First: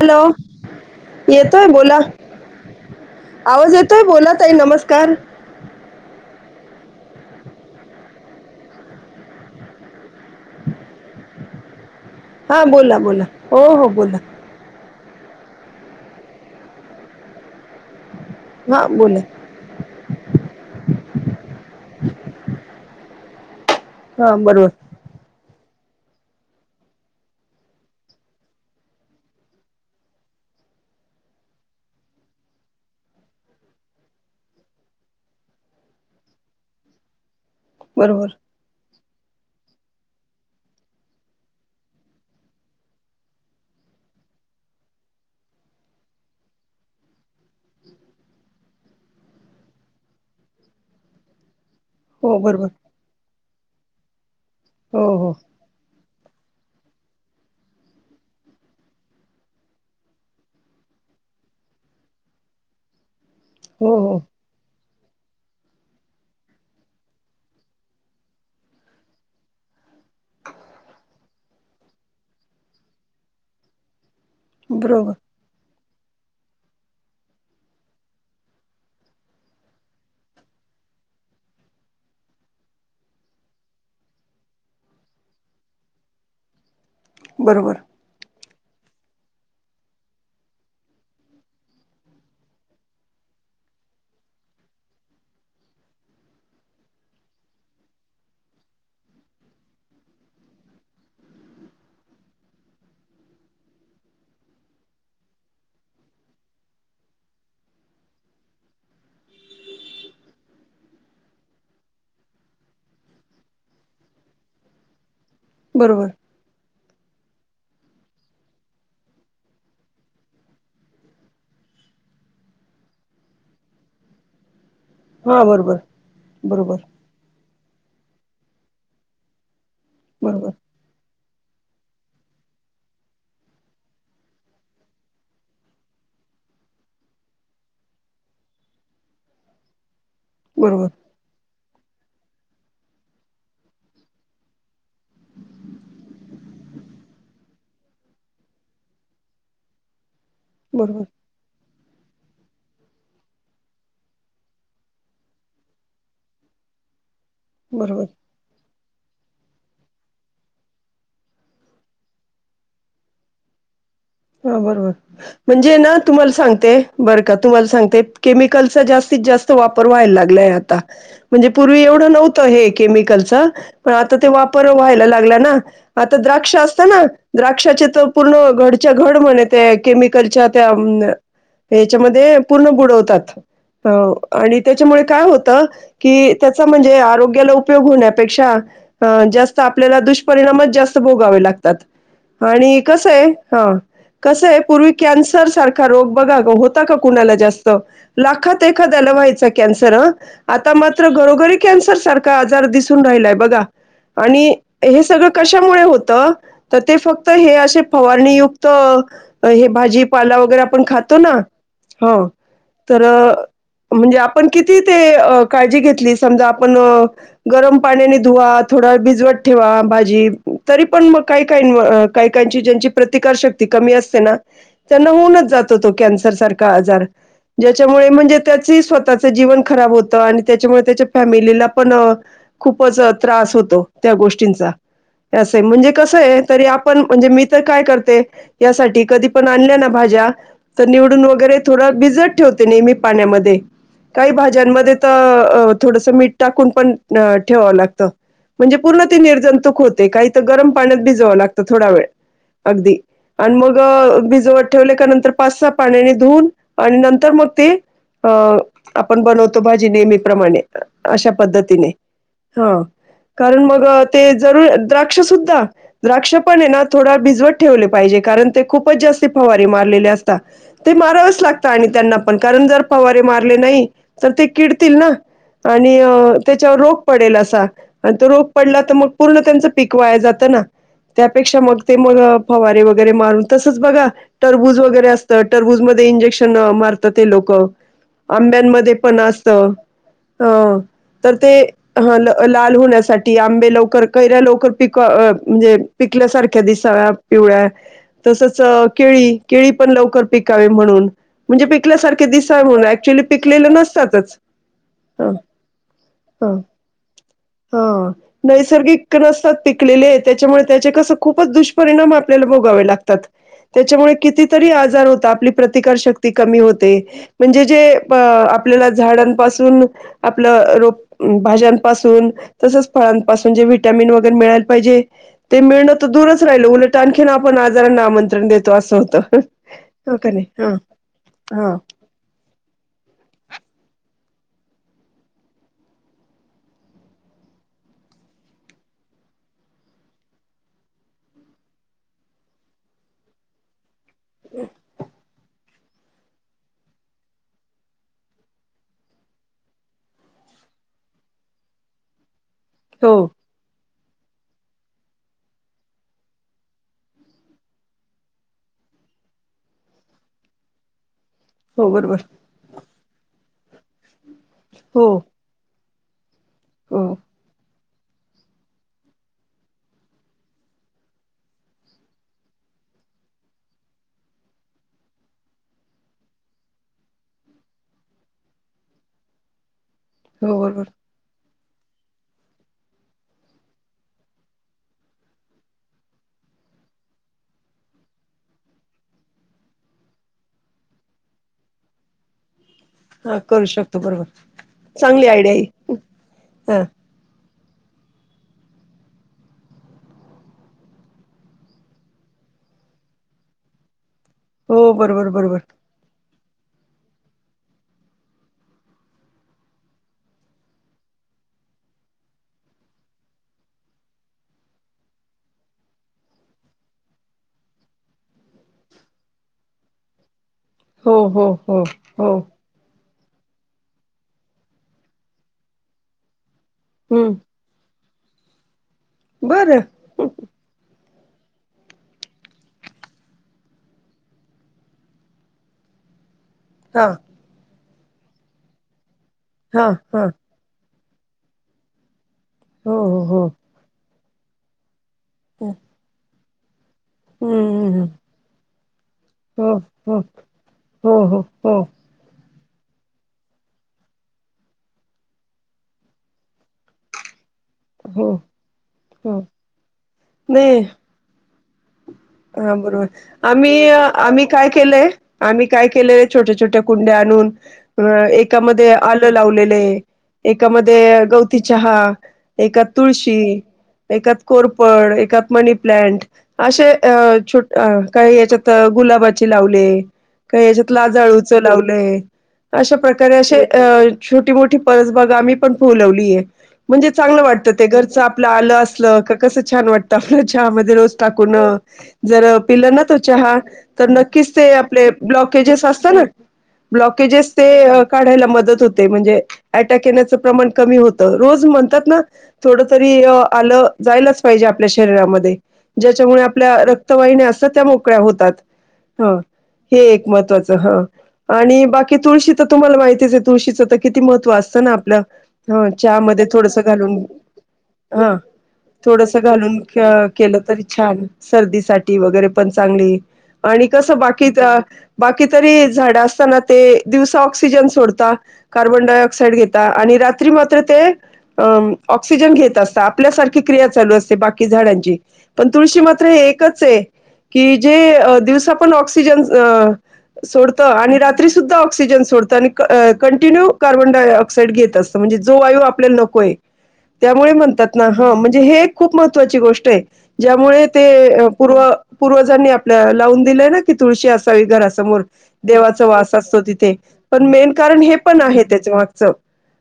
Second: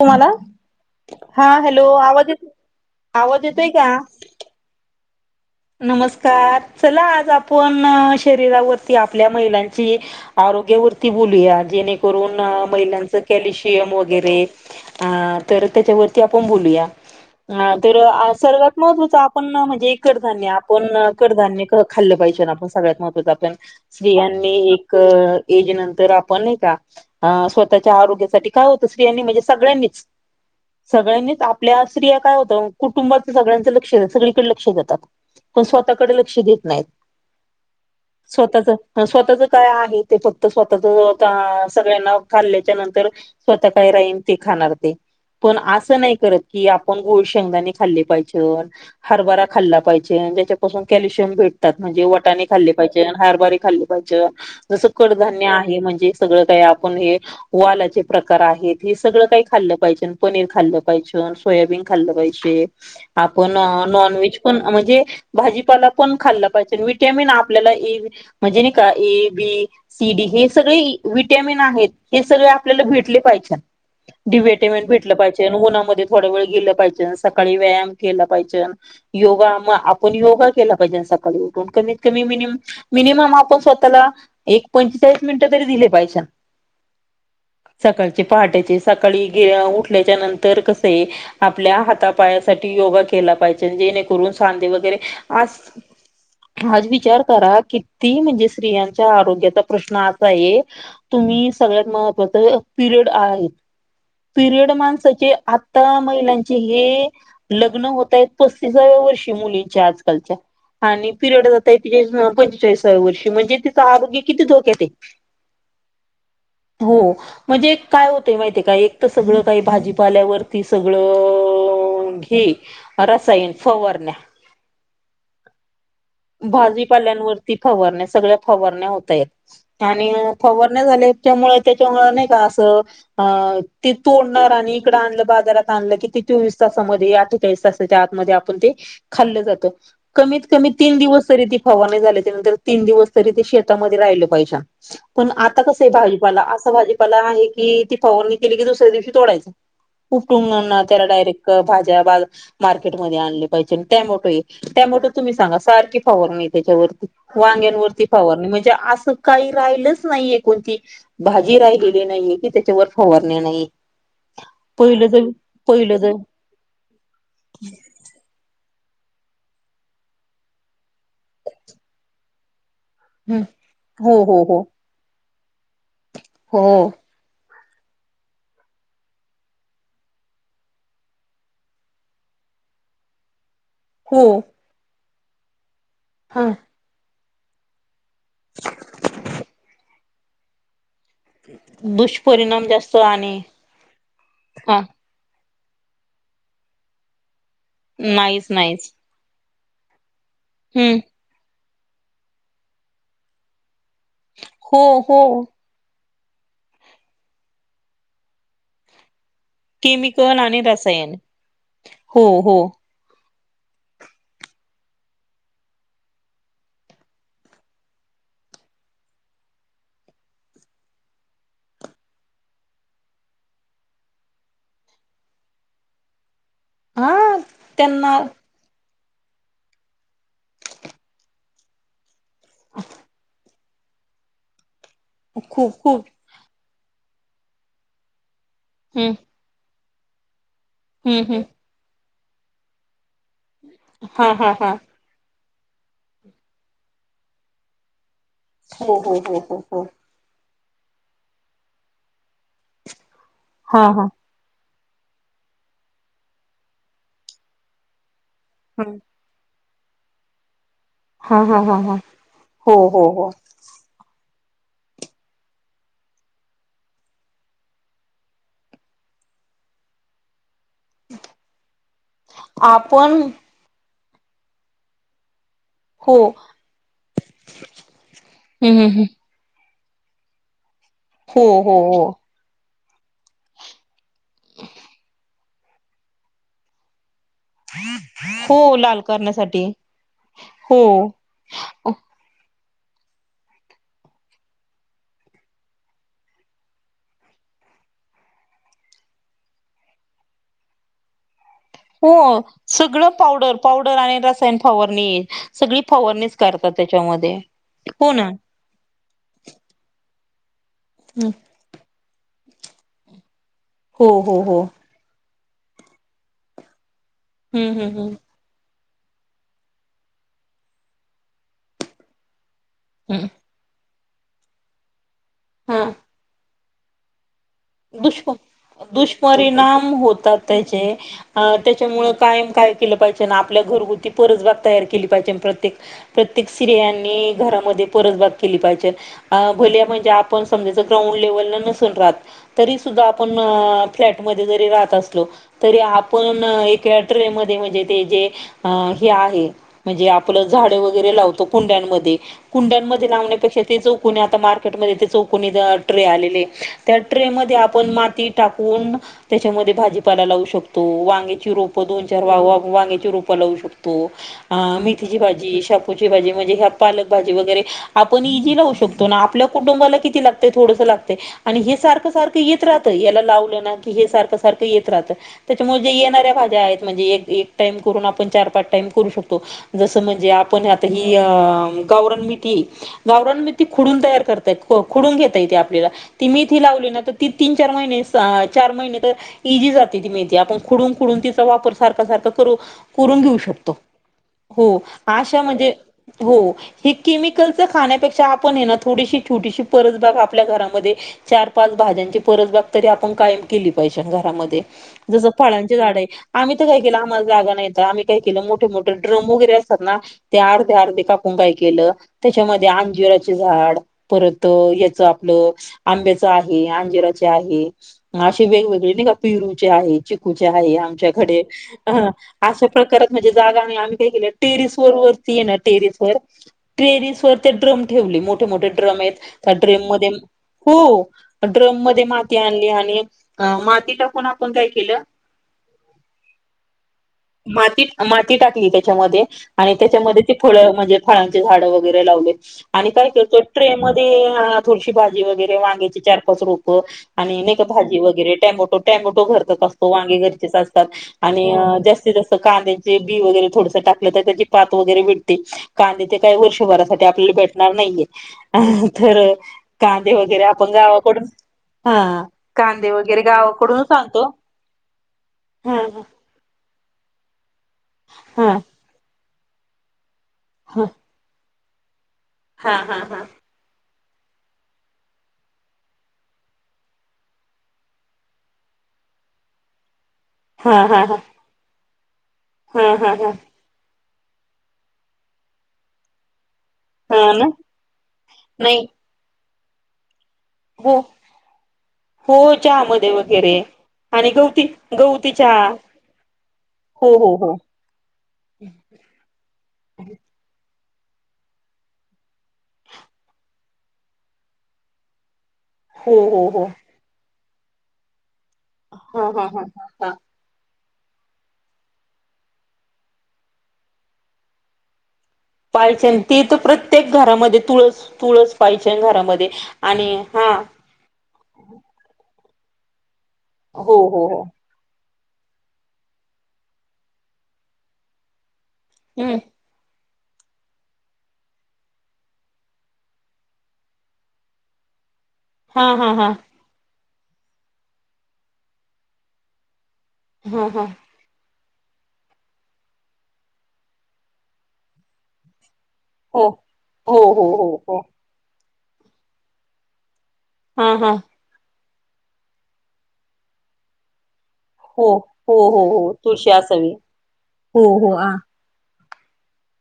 Hello हा येतोय hello बोला आवाज येत आवाज येतोय का? बोला ताई नमस्कार नमस्कार चला आज आपण शरीरावरती आपल्या महिलांची. आरोग्यावरती बोलूया जेणेकरून हा बोला महिलांचं बोला हो हो कॅल्शियम बोला वगैरे! हा तर त्याच्यावरती आपण बोलूया हा तर आज. सर्वात हा महत्त्वाचं बोला आपण म्हणजे, धान्य आपण कडधान्य खाल्लं पाहिजे ना आपण सगळ्यात महत्वाचं आपण हा बरोबर स्त्रियांनी? क ऐज नंतर आपण नाही का? हा स्वतःच्या आरोग्यासाठी काय होतं स्त्रियांनी म्हणजे सगळ्यांनीच. सगळ्यांनीच आपल्या स्त्रीया काय होतं कुटुंबाचं सगळ्यांचं लक्ष सगळीकडे लक्ष देतात. पण स्वतःकडे लक्ष देत नाहीत. बरोबर, स्वतःच स्वतःच काय आहे ते फक्त स्वतःच स्वतः सगळ्यांना खाल्ल्याच्या नंतर! स्वतः काय राहीन ते खाणार ते, पण असं नाही करत की आपण गुळ शेंगदाणे खाल्ली पाहिजेत, हरभरा खाल्ला पाहिजे. जे ज्याच्यापासून कल्शियम भेटतात म्हणजे हो वटाणे बरोबर खाल्ले पाहिजेन, हरभरे खाल्ले पाहिजेन. जसं हो हो कडधान्य आहे म्हणजे सगळं काही आपण हे! वालाचे प्रकार आहेत हे सगळं काही खाल्लं पाहिजेन, पनीर खाल्लं पाहिजेन. सोयाबीन खाल्ले पाहिजे, आपण हो हो नॉनव्हेज. पण म्हणजे भाजीपाला पण खाल्ला पाहिजे विटॅमिन आपल्याला इ, म्हणजे नाही का ए बी! सी-डी हे सगळे विटॅमिन आहेत हे सगळे आपल्याला भेटले पाहिजे. डी व्हिटामिन भेटलं बरोबर पाहिजे. त्यानं उन्हामध्ये थोड वेळ गेल पाहिजे सकाळी व्यायाम केला पाहिजे योगा. मग आपण योगा केला पाहिजे सकाळी उठून कमीत कमी मिनम मिनिमम आपण स्वतःला. एक पंचेचाळीस मिनिट तरी दिले पाहिजेत. बरोबर. सकाळची पहाटेची सकाळी ग उठल्याच्या नंतर कस आहे आपल्या हाता पायासाठी योगा केला पाहिजे जेणेकरून सांधे वगैरे आज आज विचार करा किती म्हणजे स्त्रियांच्या आरोग्याचा प्रश्न असा आहे तुम्ही सगळ्यात महत्त्वाचं पिरियड आहेत पिरियड माणसाची आता महिलांची हे लग्न होतय पस्तीसाव्या वर्षी मुलींच्या आजकालच्या आणि पिरियड जातायेत हेच ना पंचेचाळीसाव्या वर्षी म्हणजे तिचं आरोग्य किती धोक्यात आहे [unintelligible] बरोबर. हो. म्हणजे काय होतं माहितीय काय एक तर सगळं काही भाजीपाल्यावरती सगळं आह हे रसायन फवारण्या हा बरोबर. बरोबर भाजीपाल्यांवरती फवारण्या सगळ्या फवारण्या होताहेत आणि बरोबर फवार ण्या झाल्याच्यामुळे त्याच्यामुळे नाही का असं अह ते तोडणार आणि इकडं आणलं बाजारात आणलं की ते चोवीस तासामध्ये अठ्ठेचाळीस तासाच्या आतमध्ये आप पण ते खाल्ल जात कमीत कमी बरोबर तीन दिवस तरी ते फवारणी झाल्याच्यानंतर तीन दिवस तरी ते शेतामध्ये राहिले पाहिजे पण आता कसं आहे भाजीपाला असा भाजीपाला आहे की ती फवारणी केली की दुसऱ्या दिवशी तोडायच [unintelligible] बरोबर त्याला डायरेक्ट भाज्या बा अह मार्केट मध्ये आणले पाहिजेल टॅमोटो आहे टॅमोटो तुम्ही सांगा सारखी फवारणी त्याच्यावरती बरोबर वांग्यांवरती फवारणी म्हणजे असं काही राहिलच नाहीे कोणती भाजी राहिलेली नाहीये की त्याच्यावर फवारणी नाही हा बरोबर, पहिलं ज म्हणजे ना पहिलं ज तुम्हाला सांगते बरं का तुम्हाला सांगते केमिकलचा जास्तीत जास्त वापर व्हायला लागलाय आता म्हणजे पूर्वी एवढं नव्ह होत हे केमिकलच पण हो आता ते हो हो वापर व्हायला लागला ना आता द्राक्ष हो असत ना द्राक्षाचे तर पूर्ण घड च्या घड म्हणे ते केमिकलच्या त्या याच्यामध्ये पूर्ण बुडवतात. हाव हो आणि त्याच्यामुळे काय होत की हा त्याचा म्हणजे आरोग्याला उपयोग होण्या पेक्षा अह जास्त आपल्या दुषपिणामच जास्त त भोगावे लागतात दुष्परिणाम आणि जास्त कसं आहे आणि कस आहे हा पूर्वी कॅन्सर सारखा रोग बघा होता का कुणाला जास्त त नाहीच लाखात नाहीच एखाद्याला व्हायचा कॅन्सर हा, आता हम्म मात्र घरोघरी कॅन्सर सारखा आजार दिसून राहिलाय बघा आणि हो हे हो सगळं कश्या कशामुळे होत तर ते फक्त हे असे फवारणीयुक्त हे भाजी पाला केमिकल आणि वगैरे आपण रसायन खातो ना. हो. तर म्हणजे आपण किती ते काळजी अह घेतली समजा आपण गरम पाण्याने धुवा, थोडा वेळ भिजवत ठेवा भाजी, तरी पण मग काही काही अह काही काहींची ज्यांची प्रतिकार शक्ती कमी असते ना त्यांना होऊनच जातो तो कॅन्सर सार खा आकार हा ज्यांच्यामुळे त्यांना म्हणजे त्याच स्वतःचं जीवन खराब होतं आणि त्याच्यामुळे त्याच्या फॅमिलीला पण अह खूपच त्रास होतो त्या गोष्टींचा अस आहे, खूप म्हणजे खूप कसं आहे तरी आपण म्हणजे मी तर काय करते यासाठी हम्म कधी पण आणल्या ना भाज्या तर हम्म निवडून हम्म वगैरे थोडा भिजत ठेवते नेहमी पाण्यामध्ये हा काही हा हा भाज्यांमध्ये तर थोडसं मीठ टाकून पण ठेवावं लागत. म्हणजे हो पूर्ण हो ते हो हो हो निर्जंतुक होते काही तर गरम पाण्यात भिजवां लागतं थोडा वेळ अगदी आणि मग हा हा भिजवत ठेवले का नंतर पाच स पाण्याने धुन आणि नंतर मग ते हा आपण बनवत तो, भाजी नेहमी प्रमाणे अश्या हा हा पद्धतीने हा हो हा, हो हो कारण मग ते जरूर द्राक्ष सुद्धा, द्राक्ष पण ए ना थोडा भिजवट ठेवले पाहिजे, कारण ते खूपच जास्त फवारी मारलेले असतात. ते मारावंच लागतं आणि त्यांना पण कारण जर फवारे आपण मारले नाही तर ते किडतील ना. आणि हो त्याच्यावर रोग पडेल असा आणि तो रोग हम्म पडला हम्म तर मग हम्म पूर्ण त्यांच पिक वाय जात ना, हो त्यापेक्षा हो मग ते हो मग फवारे वगैर मारून तसच बघा टरबूज वगैरे असतं, टरबूज मध्ये इंजेक्शन मार ते लोक, हो आंब्यांमध्ये लाल पण असत करण्यासाठी होव हो तर ते ह ल लाल होण्यासाठी आंबे लवकर, कैऱ्या लवकर पिक म्हणजे पिकल्यासारख्या दिसाव्या पिवळ्या तसच केळी, केळी पण लवकर पिकावे म्हणून, म्हणजे पिकल्यासारखे हो, दिसावे म्हणून सगळं ऍक्च्युली पावडर, पिकलेले पावडर आणि नसतातच रसायन फवरणी ह सगळी फॉवरणी करतात त्याच्यामध्ये. हो, नैसर्गिक नसतात पिकलेले, त्याच्यामुळे त्याचे कस हम्म. खूपच दुष्परिणाम आपल्याला भोगावे लागतात. हो त्याच्यामुळे हो हो कितीतरी आजार होता आपली प्रतिकारशक्ती कमी होते म्हणजे हम्म जे हम्म हम्म आपल्याला झाडांपासून आपलं रोप भाज्यांपासून तसच हम्म. फळांपासून जे व्हटॅमिन वगैरे मिळायला पाहिजे, ते मिळणं तर दूरच राहिल उलट आणखीन आपण आजारांना दुष्, आमंत्रण देतो असं होतं. दुष्परिणाम हो का होतात नाही हां त्याचे. अ हां त्याच्यामुळ कायम काय केलं पाहिजे ना आपल्या घरगुती परसबाग तयार केली पाहिजे प्रत्येक प्रत्येक स्त्रियांनी घरामध्ये परसबाग केली पाहिजे. अ भोलिया म्हणजे आपण समजाच ग्राउंड लेवलला नसून राहत तरी सुद्धा आपण फ्लॅटमध्ये जरी राहत असलो तरी आपण एका ट्रे मध्ये म्हणजे ते जे हे आहे म्हणजे आपलं झाडे वगैरे लावतो कुंड्यांमध्ये कुंड्यांमध्ये हो लावण्यापेक्षा ते चौकनी आता मार्केटमध्ये ते चौकनी ट्रे आलेले त्या ट्रे मध्ये आपण माती टाकून त्याच्यामध्ये भाजीपाला लावू शकतो वांग वांगे ची रोप हो दोन, बरोबर चार वा वांग्याची रोप लावू शकतो हो मेथीची भाजी शेपुची भाजी म्हणजे ह्या हो पालक भाजी वगैरे आपण इजी लावू शकतो ना, आपल्या कुटुंबाला किती लागत थोडसं लागत आणि हे सारख सारखं येत राहतं, याला लावलं ना की हे सारखं, सारखं येत राहतं त्याच्यामुळे जे येणाऱ्या भाज्या आहेत म्हणजे एक टाइऊ म करून आपण चार, पाच टाइम करू शकतो. जसं म्हणजे हो आपण बरोबर आता ही अ गौरन मेथीये गावरां मेथी खोडून तयार करताय, खोडून घेता ये ते आपल्याला, ती मेथी लावली ना तर ती तीन, चार महिने, चार महिने तर इझी जाते ती मेथी, आपण खुडून, खुडून तिचा वापर सारख, सारखं करू करून घेऊ हां करू शकतो, बरोबर हो, चांगली अशा आयडिया आहे म्हणजे हो हां. ह केमिकलच खाण्यापेक्षा आपण ना थोडीशी छोटीशी परसबाग आपल्या घरामध्ये चार, पाच वाजलेत सबपाच भाज्यांची परसबाग तरी आपण कायम केली पाहिजे घरामध्ये हो जस बरोबर बरोबर फळांची झाड ए आम्ही तर काही केलं, आम्हाला जागा नाही तर आम्ही काही केलं, मोठे मोठे ड्रम वगैरे असतात ना ते अर्धे अर्धे कापून काय केलं त्याच्यामध्ये आंजीराचे झाड. परत याच आपलं आंब्याच आ ''--'' हे अंजराचे आहे असे वेगवेगळे पिरूचे आहे चिकूचे आहे. हो आमच्याकडे हो हो ह हो असं. प्रकारात म्हणजे जागा नाही आम्ही काय केलं टेरेस वर वरती ये ना टेरेस वर. ट्रेरीस वर हम्म ते ड्रम ठेवले मोठे-मोठे ड्रम आहेत. त्या बरं ड्रेम मध्ये हं, हो, ड्रम मध्ये माती आणली आणि अ माती टाकून आपण काय केलं. [inaudible] हा, मातीत माती टाकली त्याच्यामध्ये आणि हा त्याच्यामध्ये हा ते फळं म्हणजे. फळांचे झाडं वगैरे लावले आणि हो काय हो करतो हो ट्रे मध्ये थोडीशी भाजी. भाजी वगैरे हम्म वांग्याची चार-पाच रोपं. आणि नाही का भाजी हम्म, हम्म. वगैरे टॅमोटो टॅमोटो घरचेच हो असतात वांगे हो घरचेच असतात. हो हो आणि हो जास्तीत-जास्त कांदे. चे बी वगैरे थोडसं टाकलं तर त्याची पात वगैरे भेटते. कांदे ते काय वर्षभरासाठी आपल्याला भेट ''--'' णार नाहीये. हो तर हो कांदे वगैरे आपण नाही गावाकडून हा, हा, कांदे वगैरे बरोबर आम्ही गावाकडूनच आणतो आम्ही काय केलंय आम्ही हा काय केलंय. छोट्या-छोट्या कुंड्या आणून अ हा एकामध्ये आलं लावलेले आहे. हा एकामध्ये गवती चहा हा एकात हा हा तुळशी. एकात कोरफड एकात मनीप्लॅंट असे. ''अं ''छोटं काही याच्यात गुलाबाचे लावले काही याच्यात हा हा लाजळू. चं लावले हा अशा हा हा प्रकारे असे अ. छोटी-मोठी परसबाग आम्ही पण फोलवलीय. म्हणजे हा चांगलं ना वाटतं ते घरचं आपलं आलं नाही असलं का कसं छान वाटतं. त आपल्या चहामध्ये हो रोज टाकून. हो जर पिलं ना चहामध्ये तो वगैरे चहा तर आणि नक्कीच गवती ते आपले गवती चहा ब्लॉकेजेस असतात ना. हो हो ब्लॉकेजेस हो ते. ते काढायला मदत होते. म्हणजे अटॅक येण्याचं प्रमाण कमी होतं. रोज म्हणतात ना. थोडं तरी आलं जायलाच पाहिजे आपल्या शरीरामध्ये. हो ज्याच्यामुळे हो हो आपल्या रक्तवाहिन्या असतात त्या मोकळ्या होतात. हा ह हा हा हा, हे हा एक महत्त्वाचं हं. आणि बाकी तुळशी तर तुम्हाला माहितीच आहे. तुळशीचं तर किती महत्व असतं ना आपलं. हा चहा पायचन ते मध्ये तर थोडसं प्रत्येक घालून घरामध्ये तुळस हा तुळस पायचन थोडसं घरामध्ये घालून आणि हा केलं तरी. छान सर्दीसाठी वगैरे पण चांगली आणि हो कसं हो हो बाकी त्या. बाकी तरी झाडं असतं ना, ते दिवसा ऑक्सिजन सोडता कार्बन डाय हम्म ऑक्साइड घेत ''--'' ता आणि रात्री मात्र ते. ''अं ''ऑक्सिजन घेत असतात. आपल्यासारखी क्रिया चालू असते बाकी झाडांची. पण हा तुळशी हा मात्र हा हे एकच आहे की, जे दिवसापण ऑक्सिजन. हा सोडतो हा आणि रात्री सुद्धा ऑक्सिजन सो ''--'' सोडतो कंटीन्यू कार्बनडाय ऑक्साईड घेत असतो. म्हणजे जो वायू आपल्याला. आपल्याला हो नकोय. हो हो त्यामुळे हो म्हणतात हो ना हं म्हणजे हे एक खूप महत्त्वाची गोष्ट आहे. ज्यामुळे. हा हा ते पूर्व-पूर्वजांनी आपल्या लावून दिलंय ना. की, तुळशी असावी हो घरासमोर हो हो देवाचा हो वास तुळशी असतो असावी तिथे. पण मेन हो कारण हे हो हा पण आहे. त्याच्या मागचं.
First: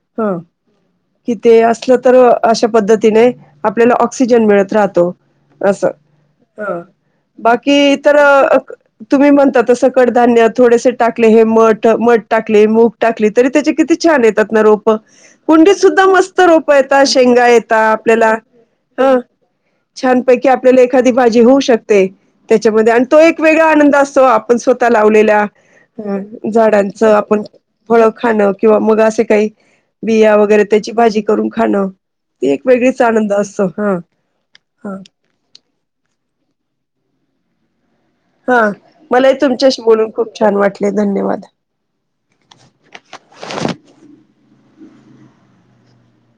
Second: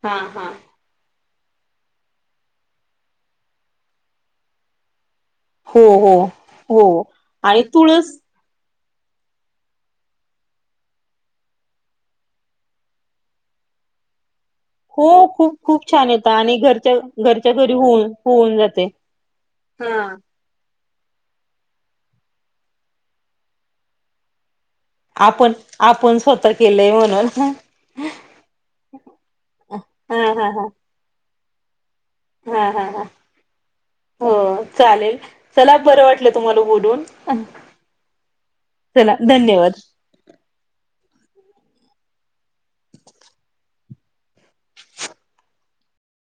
हा ''हां'' हा किती ते असलं तर, अशा पद्धतीने आपल्याला ऑक्सिजन मिळत राहतो. असं हो.., हो. हा, आणि बाकी तर तुळस तुम्ही म्हणता तसं कडधान्यात थोडेसे टाकले हे मठ-मठ टाकलेले, मूग टाकले, तरी त्याचे किती छान येतात ना रोप पं हो खूप कुंडीत खूप सुद्धा छान येतं मस्त आणि रोपं घरच्या येता, शेंगा घरच्या घरी येता आपल्याला. हं हां. आपल्याला एखादी भाजी होऊ शकते त्याच्यामध्ये, आणि तो एक वेगळा आनंद असतो, आप पण स्वतः लावलेल्या आपण आपण हा स्वतः केलंय झाडांचं म्हणून. आपण फळ खाणं किंवा मग असे काही हा बिया हा वगैरे हा त्याची भाजी करून खाण ते एक हा हा वेगळीच हा आनंद असतो. हा हो हा चालेल चला बरं वाटलं तुम्हाला बोलून. हा चला मलाही धन्यवाद. तुमच्याशी बोलून खूप छान वाटले धन्यवाद.